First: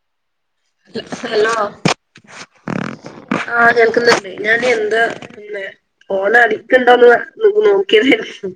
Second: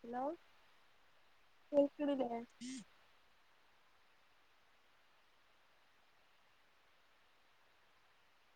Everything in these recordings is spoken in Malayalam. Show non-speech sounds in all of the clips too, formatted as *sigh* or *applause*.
ഹലോ ഹലോ കേൾക്ക്ണില്ലേ? ആഹ് കേൾക്കുന്ന്ണ്ട്. ഞാൻ എന്താ പിന്നെ ഫോണ് അടിക്ക്ണ്ടോന്ന് ന് നോക്കിയതേര്ന്നു.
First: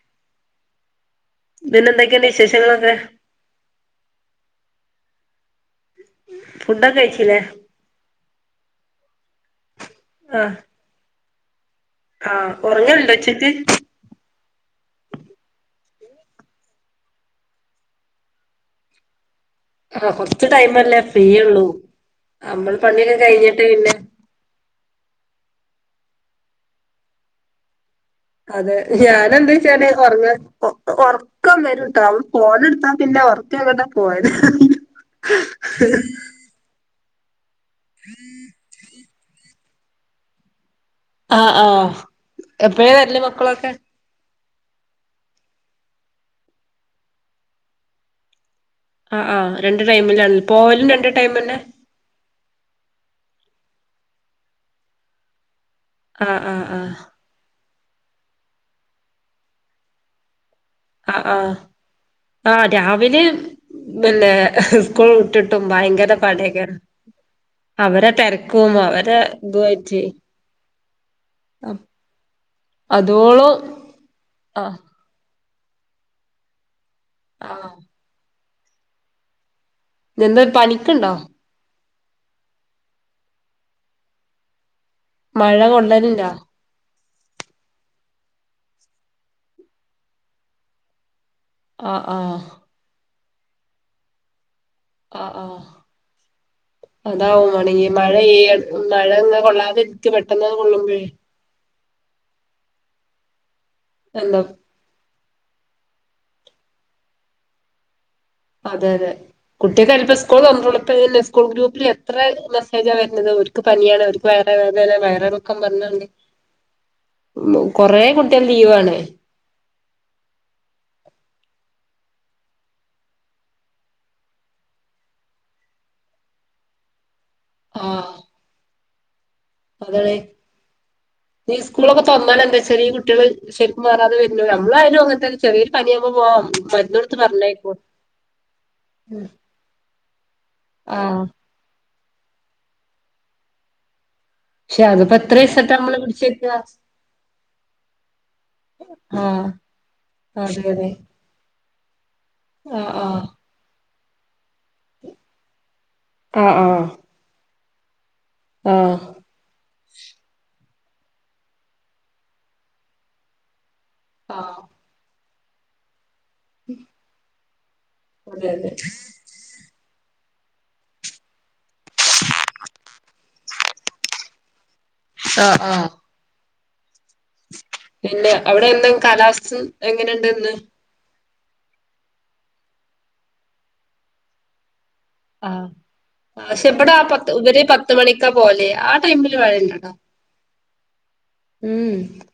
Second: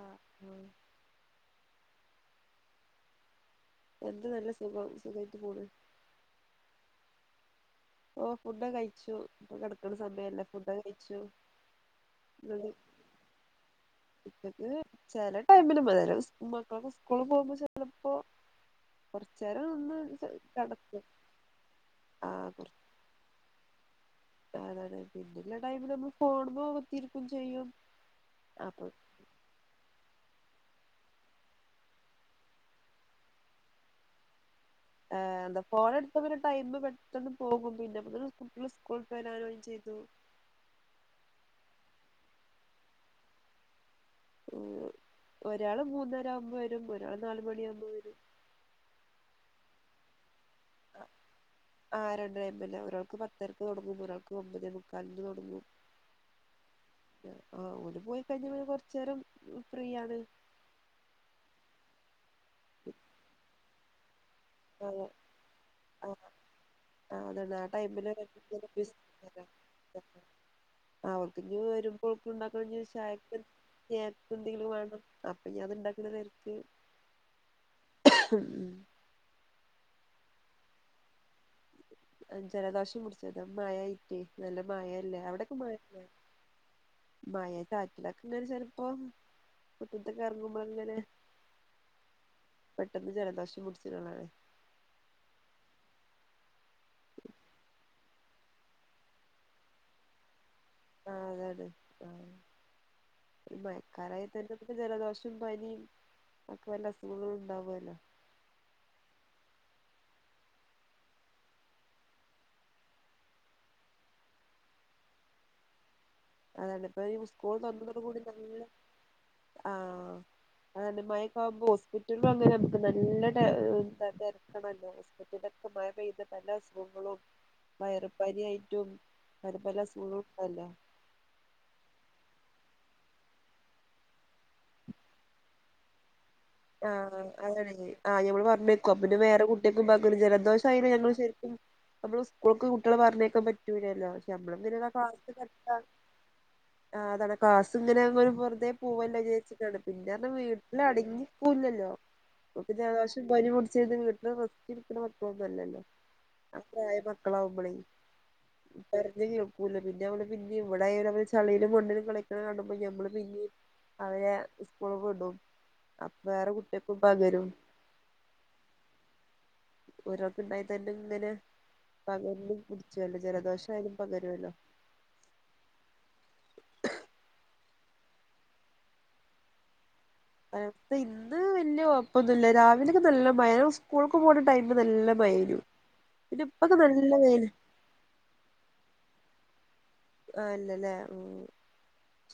ആഹ് ആഹ്. പിന്നെ എന്തൊക്കെണ്ട് വിശേഷങ്ങളൊക്കെ? എന്ത് നല്ല സുഖം സുഖായിറ്റ് പോണ്. ഫുഡൊക്കെ കഴിച്ചീലേ? ഓഹ് ഫുടൊക്കഴിച്ചു ഇപ്പ കെട്ക്ക്ണെ സമയല്ലേ ആഹ് ഫു‌ഡോക്കഴിച്ചു. ആഹ് ഒറങ്ങൽണ്ടോ ഉച്ചക്ക്? ഉച്ചക്ക് ചെല ടൈമില്. *unintelligible* മക്കളൊക്കെ സ്കൂള് പോകുമ്പോ ചെലപ്പോ. കൊർച്ചേരം ആഹ് കൊർച്ച് ടൈമല്ലേ ഫ്രീയൊള്ളൂ. ആഹ് കൊറ അമ്മള് പണിയൊക്കെ കഴിഞ്ഞിട്ട് പിന്നെ അതാണ് പിന്നെല്ല ടൈമിൽ നമ്മൾ ഫോണ് മെ കുത്തി ഇരിക്കും ചെയ്യും. അതെ അപ്പൊ ഞാൻ എന്തെയ്ച്ചാല് ഒർങ്ങാ ഒ ഒർക്കം വരുംട്ടോ ഫോണ് ഇട്ത്താ പിന്നെ ഒർക്ക് എങ്ങട്ടാ പോയത് അറീല. ഏഹ് എന്താ ഫോണ് ഇട്ത്താ പിന്നെ ടൈമ് പെട്ടെന്ന് പോകും പിന്നെ അപ്പോത്തിനും കുട്ട്യെള് സ്‌ക് കൂൾ വിട്ട് വരാനായിം ചെയ്തു. ആഹ് ആഹ് എപ്പഴാ വര്ല് മക്കളൊക്കെ? ഒരാള് മൂന്നരാവുമ്പോ വരും ഒരാള് നാല് മണിയാവുമ്പോ വരും. ആഹ് ആഹ്. രണ്ട് ടൈമിലാണ്. പോവലും രണ്ട് ടൈമെന്നെ? ആഹ് രണ്ട് ടൈമെന്നെ ഒരാൾക്ക് പത്തരക്ക് തൊടങ്ങും ഒരാൾക്ക് ഒമ്പതെ മുക്കാല്ന് തൊടങ്ങും. ആഹ് ആഹ് ആഹ്. ആഹ് ഓല് പോയി കഴിഞ്ഞാ പിന്നെ കൊറച്ചേരം ഫ്രീ ആണ്. ആഹ് ആഹ്. ആഹ് രാവില് പിന്നെ ആ സ്കൂൾ വിട്ട്ട്ടും ഭയങ്കര പടേകാരം. ആഹ് അതണാ അവരെ തെര്ക്കും അവരെ ഇതുവായിറ്റ്. അവർക്ക് ഇഞ് വരുമ്പോൾക്ക് ഇണ്ടാക്കണം ചായക്ക് അതോളം സ്നാക് എന്തെങ്കിലും ആഹ് വേണം. അപ്പൊ ഇഞ് അത് ഇണ്ടാക്ക്ണ തെര്ക്ക്. ആഹ്. ഉം നെന്തേ പനിക്ക്ണ്ടോ? അത് ജലദോഷം പിട്ച്ചതാ മഴായി റ്റെ നല്ല മഴല്ലേ. അവിടക്കെ മഴ മഴല്ലേ? കൊള്ളല്ണ്ടോ മഴ ചാറ്റലൊക്കെ ഇങ്ങനെ ചെൽപ്പോ മിറ്റത്ത്ക്ക് എറങ്ങുമ്പോ ഇങ്ങനെ ആഹ് ആഹ് പെട്ടെന്ന് ജലദോഷം പുടിച്ചണ് ആഹ് ആ അതാവും വാണങ്കി മഴെയ്യ മഴ ഇങ്ങ കൊള്ളാതെ ക്ക് പെട്ടെന്നണ് കൊള്ളുമ്പഴെ അതതെ ആഹ് മയക്കാലായ എന്താ തന്നെ ജലദോഷം പനിയും ഒക്കെ വല്ല അസുഖങ്ങള ഉണ്ടാവല്ലോ അതെ അതെ കുട്ടികക്കരിപ്പ സ്കൂൾ തുറന്നുട്ടുള്ളു പ്പെന്നെ സ്കൂൾ ഗ്രൂപ്പിൽ എത്ര മെസ്സേജാ വരുന്നത് ക്ക്‌ പനിയാണ് അവർക്ക് വയറ് വേദനാണ് വയറളക്കം പറഞ്ഞാണ്ട് അതാണ് ഇപ്പൊ ഈ സ്കൂൾ തന്നതോട കൊറേ കൂടി കുട്ടികൾ *unintelligible* ലീവാണ് ആ ആന്നെ മഴക്കാവുമ്പോ ഹോസ്പിറ്റലും അങ്ങനെ നമുക്ക് നല്ല തിരക്കാ ണല്ലോ *unintelligible* മഴ പെയ്ത പല അസുഖങ്ങളും ആഹ് വയറൽ പനി യായിട്ടും പല പല അതാണ് അസുഖങ്ങളുണ്ടല്ലോ ഈ സ്കൂളൊക്കെ തൊർന്നാലന്താച്ചാൽ ഈ കുട്ടികള് ശരിക്കും മാറാത വര്നോലും നമ്മളായാലും അങ്ങനത്തെന്നെ ചെറിയരു പനിയാക്മ്പോ പോവാം മരുന്ന് കൊടുത്ത് ആഹ പറഞ്ഞയക്കും അതാണേ ആ ഞമ്മൾ പറഞ്ഞേക്കും പിന്നെ വേറെ കുട്ടികൾക്കും പകരും ജലദോഷ *unintelligible* ആഹ് ശരിക്കും നമ്മള് സ്കൂൾക്ക് കുട്ടികള് പറഞ്ഞേക്കാൻ പറ്റൂല്ലല്ലോ പക്ഷെ അതിപ്പോ എത്ര ദിവസായിട്ടാ *unintelligible* നമ്മള് പിടിച്ചേക്കുക ആ അതാണ് ക്‌ളാസ് ഇങ്ങനെ ങ്ങ വെറുതെ ആഹ് പോവല്ലോജാരിച്ചിട്ടാണ് പിന്നെറഞ്ഞാ അതെ വീട്ടിൽ അതെ അടങ്ങി ല്ലല്ലോ ആഹ് ആഹ് അപ്പലേശ്യം പനിപിടിച് യ്ത് വീട്ടിൽ റെസ്റ്റ് ഇട്ക്ക്‌ണ മക്കളൊന്നല്ലല്ലോ ആഹ് അ ആഹ് പ്രായം മക്കളാകുമ്പളെ ുംക്കൂില്ല പിന്നെ അവള് പിന്നെ ഇവിടെയാല അവര് ചളിയിലും മണ്ണിലും കളിക്ക കാണുമ്പോൾ ഞമ്മള് പിന്നെ അവരെ ആഹ് ആഹ് സ്കൂൾക് വിടും അപ്പൊ വേറെ കുട്ടികക്കും പകരും അതെ അതെ ഒരാൾക്ണ്ടായി തന്നെ ഇങ്ങനെ പകർന്ന്പിടിച്ചുല്ലോ ജലദോഷ ആയാലും പകരുല്ലോ ആ ആ പിന്നെ അവിടെ എന്നും കാലാവസ്ഥ എങ്ങനെണ്ട് പ ഇന്ന് വലിയകൊഴപ്പൊന്നുല്ല രാവിലൊക്കെ നല്ല മഴ സ്കൂൾക്കെ പോണ ടൈമ് നല്ല *unintelligible* ആഹ് ന്റെ ഇപ്പക്കെ നല്ല വേവ് പത്ത മണിക്കാ പോലെ ആ ടൈമില് മ ഴണ്ടാവോ ആഹല്ലല്ലേ ഉം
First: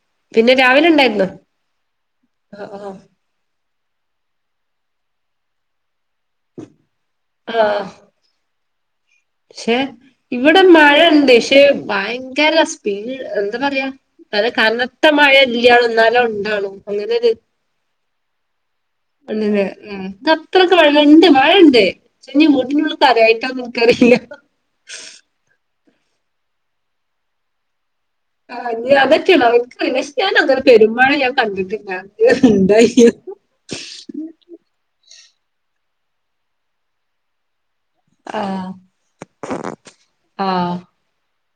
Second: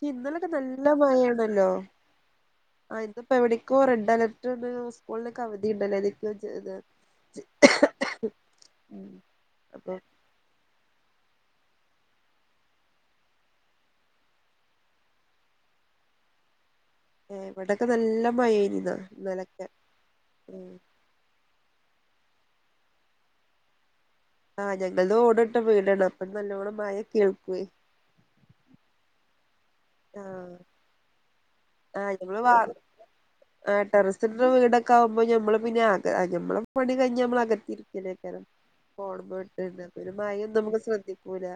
ഇന്നലൊക്കെ പിന്നെ നല്ല രാവിലെ ഉണ്ടായിരുന്നോ മഴയാണല്ലോ ആ ഇന്ന് ഇപ്പ എവിടക്കൊ റെഡ്ലർട്ട്ണ്ട് സ്കൂളിനൊകെ അവധി ഉണ്ടല്ലൊലേ *unintelligible* ഉം ക്ഷെ അപ്പൊ ഇവിടെ മഴണ്ട് ക്ഷെ ഭയങ്കര സ്പീഡ് എന്താ പറയാ അത് കനത്ത മഴ ഇല്ലാണും എന്നാലോ ഉണ്ടാണും അങ്ങനൊരു വടൊക്കെ നല്ല മഴയ്നിന്നാ ണ്ട്‌ലേ ഉം ഇത് അത്രക്ക് വ ണ്ട് മഴണ്ട് ചെ ഞ് വീട്ന്റുള്ള്ക്ക്അറിയാഞ്ഞിട്ടാണോ ൻക് അറിയില്ല ആഹ് ഞങ്ങള്ത് ഓട് ട്ടവീടാണ് അപ്പം നല്ലോണം മയ കേൾക്കേ ആ ഞ് അതറ്റെയാണോ ൻക്ക് അറീല ഷ് ഞാൻ അങ്ങനെ പെരുമ്മയെ ഞാൻ കണ്ട് ട്ല്ല ആഹ് ഇത് ഞമ്മളേ വാർ ആ ടെറസ് ന്റെ വീടൊക്കെ ആമ്പോ നമ്മള് പിന്നെ ഞമ്മള പണി കഴിഞ്ഞാ ഞമ്മൾ അകത്തിര് ക്കരം ആഹ് ഫോൺമ്മ ഇട്ട ഇരുന്ന പിന്നെ മയന്നും ആഹ് നമ്മൾ ശ്രദ്ധിക്കൂല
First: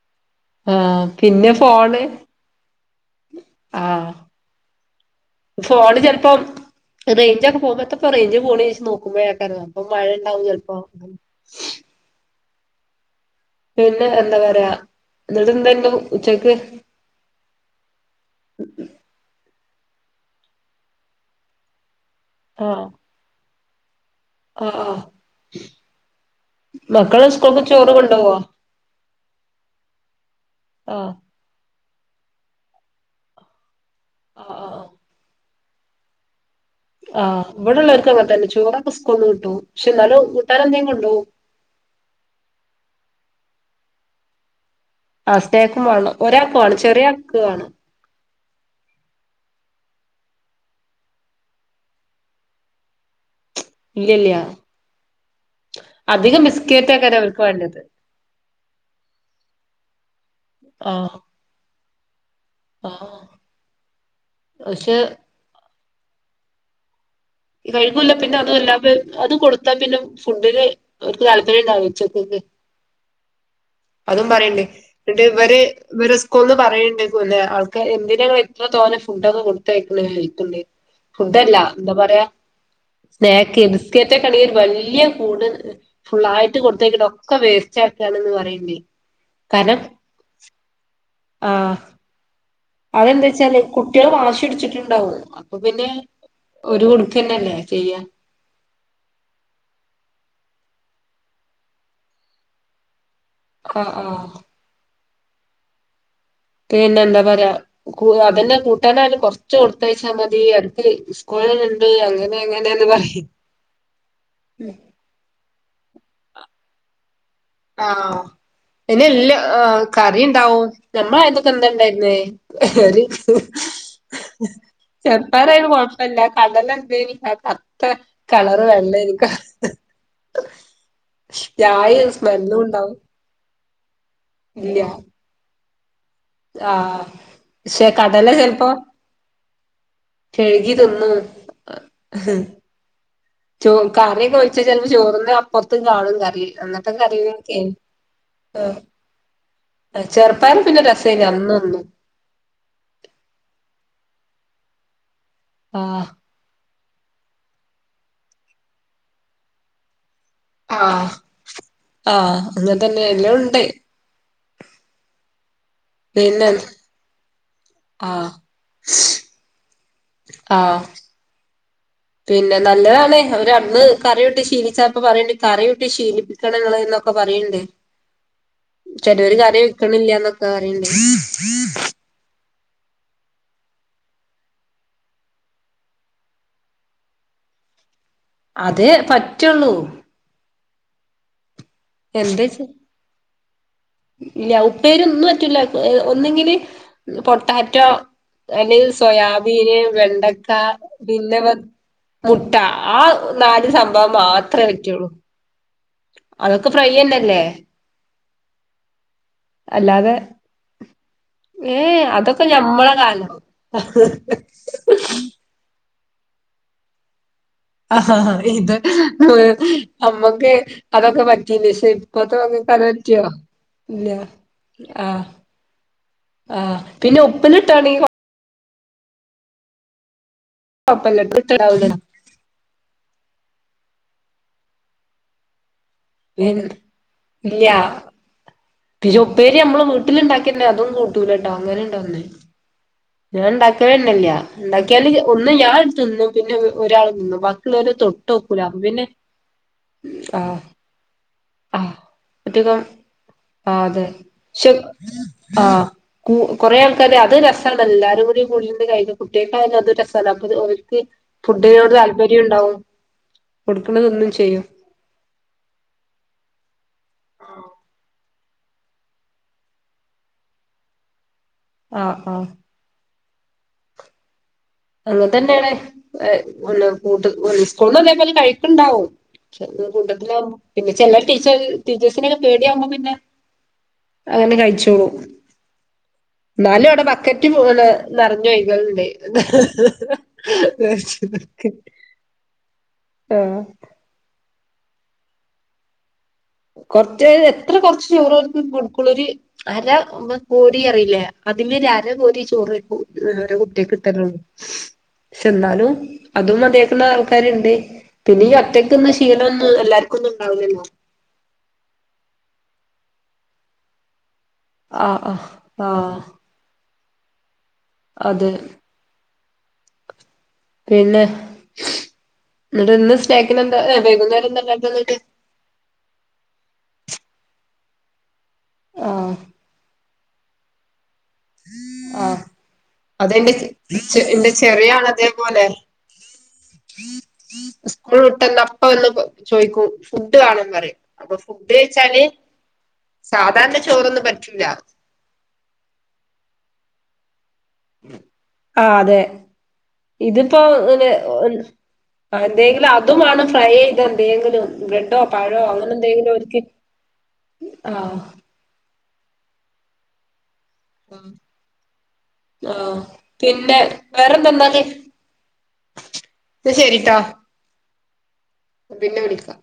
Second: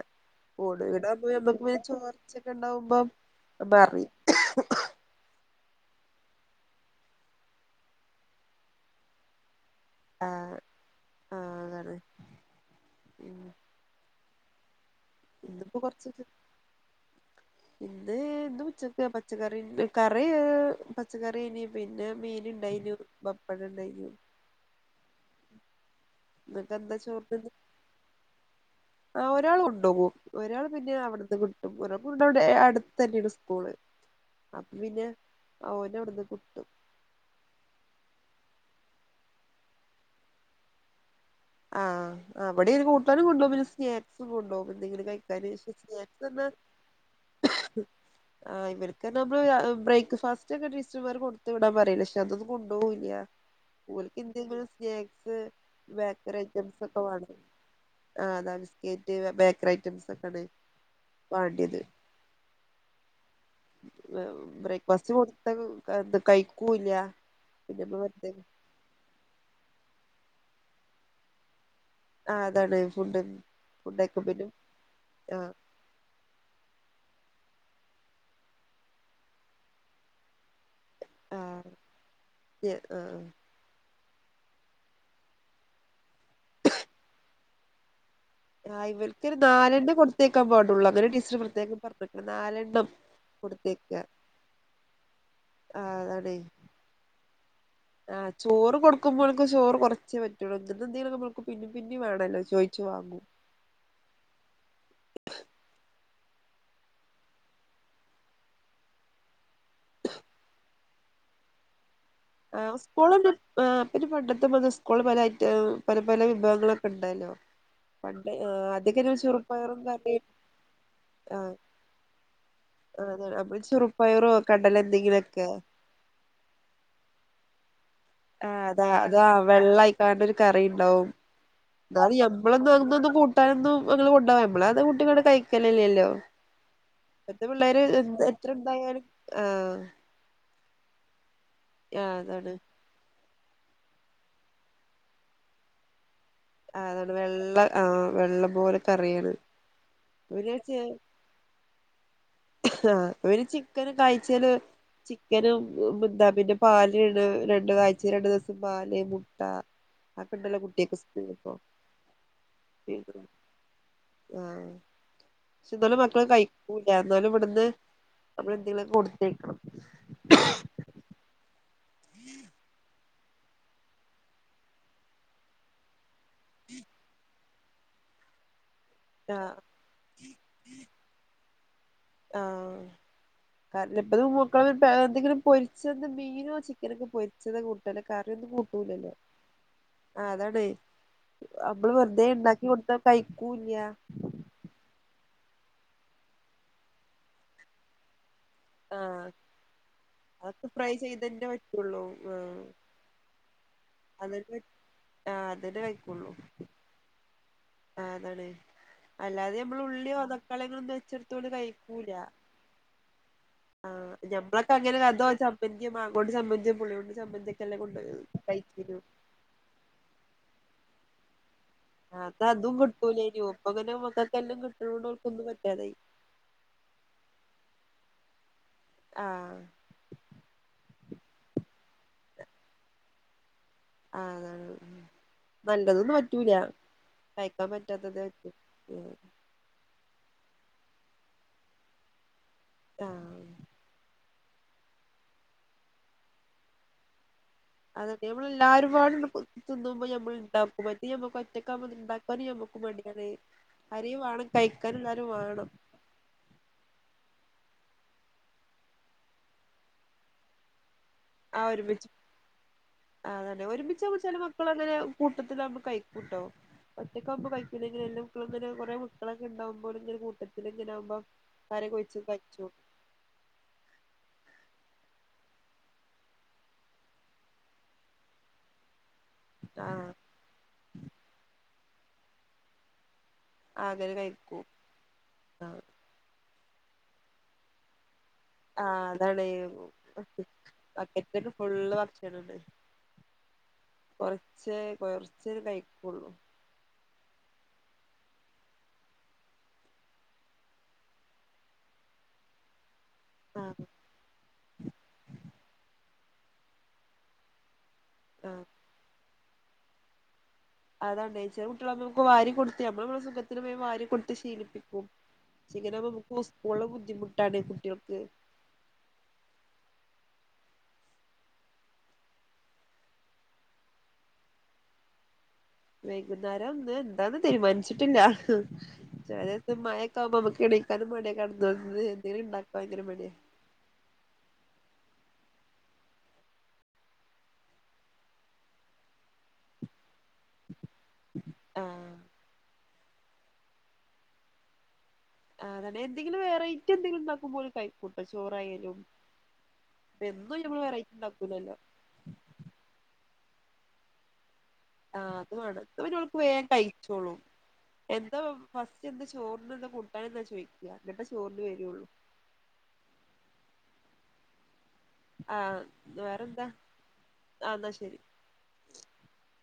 ആഹ് ഓടുവിടാമ്പോ നമ്മക്ക് പിന്നെ ഫോണ് ചോർച്ചൊക്കെ ഉണ്ടാവുമ്പം നമ്മളറിം ആഹ് ഫോണ് ചിലപ്പോ റേഞ്ചൊക്കെ പോക്ണോട്ത്തപ്പോ റേഞ്ച്പോണ്ചാരിച്ച് നോുമ്പോഴേക്കാരം അപ്പൊ മഴണ്ടാവും ചിലപ്പോ അത് പിന്നെ പിന്നെ എന്താ പറയാ എന്നിട്ട് ഇന്നിപ്പോ എന്താണ്ട് കൊറച്ച്ത് ഉച്ചക്ക് ഇന്ന് ഇന്ന് ഉച്ചക്ക് പച്ചക്കറി കറി പച്ചക്കറിയേനി പിന്നെ ആഹ് മീനുണ്ടായിനു പപ്പടം ഉണ്ടായിനു ആഹ് നിങ്ങക്കെന്താ മക്കള് സ്കൂൾക്ക് ചോറ് കൊണ്ടോവോ ആഹ് ഒരാള് കൊണ്ടോവും ഒരാള് പിന്നെ ആഹ് അവിടുന്ന് ഓലെ കൊണ്ടുവിടെ അടുത്ത് തന്നെയാണ് സ്കൂള് ആഹ് ആഹ് അപ്പം ആഹ് പിന്നെ ഓനവടുന്ന് കുട്ടും. ആഹ് ഇവിട്ള്ളവർക്കും അങ്ങനെ തന്നെ ചോറൊക്കെ സ്കൂളുന്ന് കുട്ടും. പക്ഷെന്നാലും കൂട്ടാനെന്തെലും കൊണ്ടോവും ആഹ് അവിടെയൊരു കൂട്ടാനും കൊണ്ടോവും പിന്നെ സ്നാക്സും കൊണ്ടോവും. എന്തെങ്കിലും കഴിക്കാന് ആഹ് പിന്നെ സ്നേക്കും വേണം സ്‌നേക്‌സെന്നെ ഒരാൾക്ക് വേണം ചെറിയ ആൾക്ക് വേണം ആഹ് ഇവർക്ക് നമ്മള് ആഹ് ബ്രേക്ക്ഫാസ്റ്റ് ഒക്കെ ടീച്ചർമാര് കൊടുത്ത് വിടാൻ പറയല് പക്ഷെ അതൊന്നു കൊണ്ടുപോകൂല്ല. ഓൽക്ക് ഇല്ലില്ല എന്തെങ്കിലും സ്നാക്സ് ബേക്കറി അധികം ഐറ്റംസ് ബിസ്ക്കറ്റ് ഒക്കെ ആക്കാരം വേണം. അവർക്ക് വേണ്ടത് ആഹ് അതാ ബിസ്കേറ്റ് ബേക്കറി ഐറ്റംസ് ഒക്കാണ്. ആഹ്. വാണ്ടിത്. ആഹ് ബേ പക്ഷെ ബ്രേക്ക്ഫാസ്റ്റ് കൊട്ത് ത്ത കഴിക്കൂല്ല. പിന്നെ കഴിക്കൂല്ല വെറുതെ പിന്നെ അതുവല്ലാ അത് അത് കൊടുത്താ പിന്നെ ഫുഡിന് അവർക്ക് താല്പര്യം ആ ഉണ്ടാവും അതാണ് ഫുഡ് ഫുഡൊക്കെ അതും പിന്നെ പറയിണ്ട് ന്നട്ട് ആ ഇവര് ഇവരുസ്‌കൂളിന്ന് പറയിണ്ട് ആൾക്ക് എന്തിനാ ങ്ങള് ഇത്ര തോന്നെ ഫുഡ് ഒക്കെ കൊടുത്തയക്കണ് വൈറ്റെല്ലേ ആ ഫുഡല്ല എന്താ പറയാ ആ സ്നാക്ക് ബിസ്‌ ക്കേറ്റൊക്കാണങ്കി വലിയ കൂട് ഫുള്ളായിട്ട് കൊടുത്തേക്കണൊക്കെ വേസ്റ്റ് ആക്കാണന്ന് പറഞ്ഞ ആഹ് ഇവർക്കൊരു നാലെണ്ണം കൊടുത്തേക്കാ പാടുള്ളൂ അവരെ ടീച്ചർ പ്രത്യേകം പറഞ്ഞിക്ന്ന് നാലെണ്ണം. അത് എന്താ വച്ചാല് കൊടുത്തേക്ക കുട്ടികൾ വാശി പിടിച്ചിട്ടുണ്ടാവും അപ്പൊ ആ പിന്നെ ഒരുടു ക്കെന്നെല്ലേ ചെയ്യാ. ആഹ് ചോറ് കൊടുക്കുമ്പോൽക്ക് ചോറ് കുറച്ചെ പറ്റുള്ളൂ ഇന്നിന്തങ്കിലും മ്മള്ക്ക് പിന്നിം പിന്നിം വേണല്ലോ ചോയിച് വാങ്ങും. ആഹ് ആഹ്. പിന്നെ എന്താ പറയാ ക്കൂല്ല. അതന്നെ കൂട്ടാനായല് കൊറച്ച് കൊടുത്തയച്ചാ മതി അവർക്ക് സ്കൂളിലിന്നെണ്ട് അങ്ങനെ ആഹ് തെങ്ങനാലും സ്കൂള് പറയും ആഹ് പിന്നെ പണ്ടത്തെ മാതിരി സ്കൂളില് പല ഐറ്റം പല പല വിഭവങ്ങളൊക്കെ ഇണ്ടല്ലോ. ആഹ് എനി എല്ലോ ആ കറി കറിയും ഇണ്ടാവും ഞമ്മളയന്നൊക്കെ ആഹ് എന്താ ഇണ്ടായിരുന്നേ ആഹ് നമ്മള് ചെറുപ്പയറോ *unintelligible* കടല എന്തെങ്കിലുമൊക്കെ ചെറുപ്പയറായാലും കൊഴ പ്പല്ല കടലണ്ടേനി ആ കർത്ത ആഹ് അതാ അതാ വെള്ളായിക്കാണ്ട് ഒരു കറി ഇണ്ടാവും ചായ എന്നാലും ഞ്ഞം സ്മെല്ലും മ്മളൊന്നും ഉണ്ടാവും അന്നൊന്നും കൂട്ടാനൊന്നും കൊണ്ടോവാ ഇല്ല നമ്മളത് കുട്ട്യങ്ങട്ട് കയിക്കലില്ലല്ലോ. ആഹ് ഇപ്പത്തെ പിള്ളേര് പക്ഷെ എൻ കടല എത്രിണ്ടായാലും ആഹ് കഴ്കി തിന്നും ആഹ് അതാണ് ചോ കറിയൊക്കെ ഒഴിച്ചാ ചെലപ്പോ ചോറിന്റ അപ്പൊറത്തും കാണും കറി. ആഹ് അന്നത്തെ അതാണ് വെള്ള കറിയൊക്കെയാണ് ആ വെള്ളം പോലെ കറിയാണ്. ചെറുപ്പായറ് പിന്നെ രസാണ് അന്നും ഇന്നും ആഹ് ഒര് ചിക്കന് ആഴ്ചേല് ചിക്കനും ആഹ് എന്താ പിന്നെ പാല്ണ് രണ്ട് ആഴ്ചല് രണ്ടു ദിവസം പാല് മുട്ട അപ്പണ്ടല്ലോ കുട്ട്യാക്ക് ആഹ് സ്കൂളിപ്പോ ആഹ് അങ്ങനെ തന്നെ *unintelligible* എല്ലാം ഉണ്ട് ആഹ് പക്ഷെ ന്നാലും മക്കള് പിന്നെ കഴിക്കൂല്ല എന്നാലും ഇവിടുന്ന് ആഹ് നമ്മള് എന്തെങ്കിലൊക്കെ കൊടുത്തയക്കണം ആഹ്. പിന്നെ നല്ലതാണ് അവര് അന്ന് കറിയൂട്ടി ശീലിച്ചാ അപ്പ പറയിണ്ട് കറിയൂട്ടി ശീലിപ്പി ക്കണങ്ങള് ന്നൊക്കെ പറയ്ണ്ട് ചെലോര് ആഹ് കറി വെക്കണില്ലാന്നൊക്കെ പറയ്ണ്ട്. ആഹ്. കാരണം ഇപ്പ മക്കള് എന്തെങ്കിലും പൊരിച്ചത് മീനോ ചിക്കനൊക്കെ പൊരിച്ചതെ കൂ ട്ടല് കറിയൊന്നും അതേ കൂട്ടൂലല്ലോ പറ്റുള്ളൂ ആഹ് അതാണെയ് നമ്മള് വെറുതെ എന്താ ചെ ഉണ്ടാക്കി കൊടുത്താ കഴിക്കൂല്ലാ. ഇല്ല ഉപ്പേരി ഒന്നും പറ്റൂല്ല ഒന്നെങ്കില് പൊട്ടാറ്റോ അല്ലെങ്കിൽ ആഹ് സോയാബീന്, വെണ്ടക്ക അതൊക്കെ ഫ്രൈ പിന്നെ ചെയ്തന്നെ വെ പറ്റുള്ളൂ മുട്ട ആഹ് ആ നാല് സംഭവം അതന്നെ മാത്രേ പറ്റൂള്ളൂ. ആഹ് അതന്നെ കഴിക്കൊള്ളൂ. അതൊക്കെ ഫ്രൈ തന്നെല്ലേ. ആഹ് അതാണ്. അല്ലാതെ നമ്മള് അല്ലാതെ ഉള്ളിയോ തക്കളിങ്ങളൊന്നും വെച്ചെടുത്തോണ്ട് ഏ കഴിക്കൂലാ അതൊക്കെ ഞമ്മളെ കാലം ആഹ് ഞമ്മളൊക്കെ അങ്ങനെ അതോ ചമ്മന്തിയോ മാങ്ങോണ്ട് ചമ്മന്തിയോ പുളിയോണ്ട് ചമ്മന്തിയോ ഒക്കെല്ലെ കൊണ്ട് *unintelligible* ഏഹ് നമ്മക്ക് അതൊക്കെ പറ്റീനിം ഇപ്പത്തെ അത് മക്കക്ക് അതും അത്പറ്റോ കിട്ടൂലേനു ഇപ്പൊ അങ്ങനെ ഇല്ല മക്കക്കെല്ലാം കിട്ടണോണ്ട് ആഹ് ഓൽക്കൊന്നും പറ്റാതായി ആഹ് പിന്നെ ഉപ്പിലിട്ടോണിം ആഹ്. *unintelligible* ആഹ് അതാണ് നല്ലതൊന്നും പറ്റൂല കഴിക്കാൻ പറ്റാത്തതെ പറ്റു പക്ഷെ ഉപ്പേരി നമ്മള് വീട്ടിലിണ്ടാക്കിണ്ടെ അതും കൂട്ടൂലട്ടോ അങ്ങനെ ഉണ്ടൊന്ന് ആഹ് ഞാൻ ഉണ്ടാക്കലെന്നല്ല ഉണ്ടാക്കിയാല് ഒന്ന് ഞാൻ തിന്നും പിന്നെ ഒരാൾ തിന്നും ബാ അതൊക്കെ നമ്മള് എല്ലാരും പാടെ അണ് തിന്നുമ്പോ നമ്മള് ആഹ് ഇണ്ടാക്കും മറ്റെ നമ്മക്ക് ഒ ഒറ്റക്കാവുമ്പോ ആഹ് ഇത് ഇണ്ടാക്കാനും നമ്മക്ക് ഒറ്റക്കം മടിയാണ് ആഹ് അതെ ആരേലും വാണം പക്ഷെ കഴിക്കാൻ എല്ലാവരും വേണം. ആഹ് കു കൊറേ ആൾക്കാര് അത് ഒര് രസണ്ടല്ലോ എല്ലാരും കൂടി കൂടിണ്ട് കഴി കുട്ടികൾക്കായാലും അത് ഒര് രസല്ലേ അപ്പത് ഓൽക്ക്. ആ ഫുഡിനോട് ഒരുമിച്ച് താല്പര്യം ഉണ്ടാവും കൊടുക്കണത് തിന്നും ചെയ്യും. കൂട്ടത്തിൽ ആവുമ്പോ കഴിക്കുട്ടോ ഒറ്റക്കാവുമ്പോ കഴിക്കൂല്ലെങ്കിലും എല്ലോം മക്കളിങ്ങനെ കൊറെ മക്കളൊക്കെ ഉണ്ടാവുമ്പോ ഓല് ഇങ്ങനെ കൂട്ടത്തിൽ ഇങ്ങനെ ആവുമ്പോ കറി ഒക്കെ ആഹ് ഒഴിച്ച് ആഹ് കഴിച്ചും അങ്ങനതന്നെയാണ് ഏഹ് പിന്നെ കൂട്ട് സ്കൂൾന്നും അതേപോലെന്നെ കഴിക്ക്‌ണ്ടാവും. ആഹ് കൂട്ടത്തിലാവുമ്പം പിന്നെ ചെല ടീച്ചേ ടീച്ചേഴ്സിനെക്കെ പേടിയാവുമ്പം പിന്നെ. അങ്ങനെ കഴിച്ചോളും ആഹ് എന്നാലും അവിടെ ബക്കറ്റ് *unintelligible* നറഞ്ഞ് ഒഴുകലുണ്ട് ആഹ് അതാണ് ബക്കറ്റിലൊക്കെ ഫുള്ള് ആഹ് കൊറച്ച് കൊറച്ചേ കഴിക്കൊള്ളൂ. കൊറച്ച് എത്ര കൊറച്ച് ചോറെ കൊടുക്കുള്ളൂ ഒര്. അര കോരി അറിയില്ലേ അതിൽമ്മെ ഒരു അര കോരി ചോറ് കു ഓരോ ആഹ് കുട്ട്യാക്ക്. *unintelligible* പക്ഷെ എന്നാലും അതും മതിയാക്കുന്ന ആൾക്കാരുണ്ട്. പിന്നെ ഈ ആഹ് ഒറ്റയ്ക്കന്ന് ശീലംന്നും എല്ലാർക്കും ഒന്നും ഉണ്ടാവില്ലല്ലോ. *unintelligible* നമ്മൾ സുഖത്തിന് പോ വാരി കൊടുത്ത് ശീലിക്കും. ആഹ് ആഹ് ആഹ് നമുക്ക് സ്കൂളിൽ ബുദ്ധിമുട്ടാണ് കുട്ടികൾ. അതെ പിന്നെ എന്നിട്ട് ഇന്ന് സ്നാക്കിന എന്താ വൈകുന്നേരം എന്തണ്ടാക്കിണ ന്നിട്ട് വൈകുന്നേരം ന്ന് എന്താന്ന് തീരുമാനിച്ചിട്ടില്ല. ആഹ് ഇ മഴക്കൊവുമ്പോ നമുക്ക്ണിക്കക്കും മയെ കിടന്നന്നന്ന് ആഹ് എന്തെലും ഉണ്ടാക്കോ ഭയങ്കര മടിയ അതെന്റെ എന്റെ ചെറിയാൾ അതേപോലെ. സ്കൂൾ വിട്ട്ന്നെ അപ്പ വന്ന് ചോയ്ക്കൂ. ഫുഡ് വാണം പറയും അപ്പൊ ഫുഡ് ആഹ് വെച്ചാല് സാധാരണ ചോറൊന്നും പറ്റില്ല. ആതെ എന്തെങ്കിലും വെറൈറ്റി എന്തെങ്കിലുംണ്ടാക്കുമ്പോ. കൈക്കുട്ട ആഹ് ചോറായാലും അതെ എന്നും നമ്മള് വെറൈറ്റി ഉണ്ടാക്കൂലല്ലോ. ആഹ് എന്തെങ്കിലും അതുമാണ് ഫ്രൈ ചെയ്ത എന്തെങ്കിലും. ബ്രെഡോ ആഹ് അത് പഴോ അങ്ങനെ *unintelligible* എന്തെങ്കിലും ഓര്ക്ക് വേഗം കഴിച്ചോളും ആഹ് എന്താ പെന്താ ചോറിന് എന്താ കൂട്ടാൻ എന്നാ ചോദിക്കുക എന്നട്ട ചോറിന് വരുയുള്ളൂ. ആഹ പിന്നെ വേറെന്തെന്നാല്. ആഹ് വേറെന്താ ആഹ് എന്നാ ശരി. പിന്നെ വിളിക്കാം.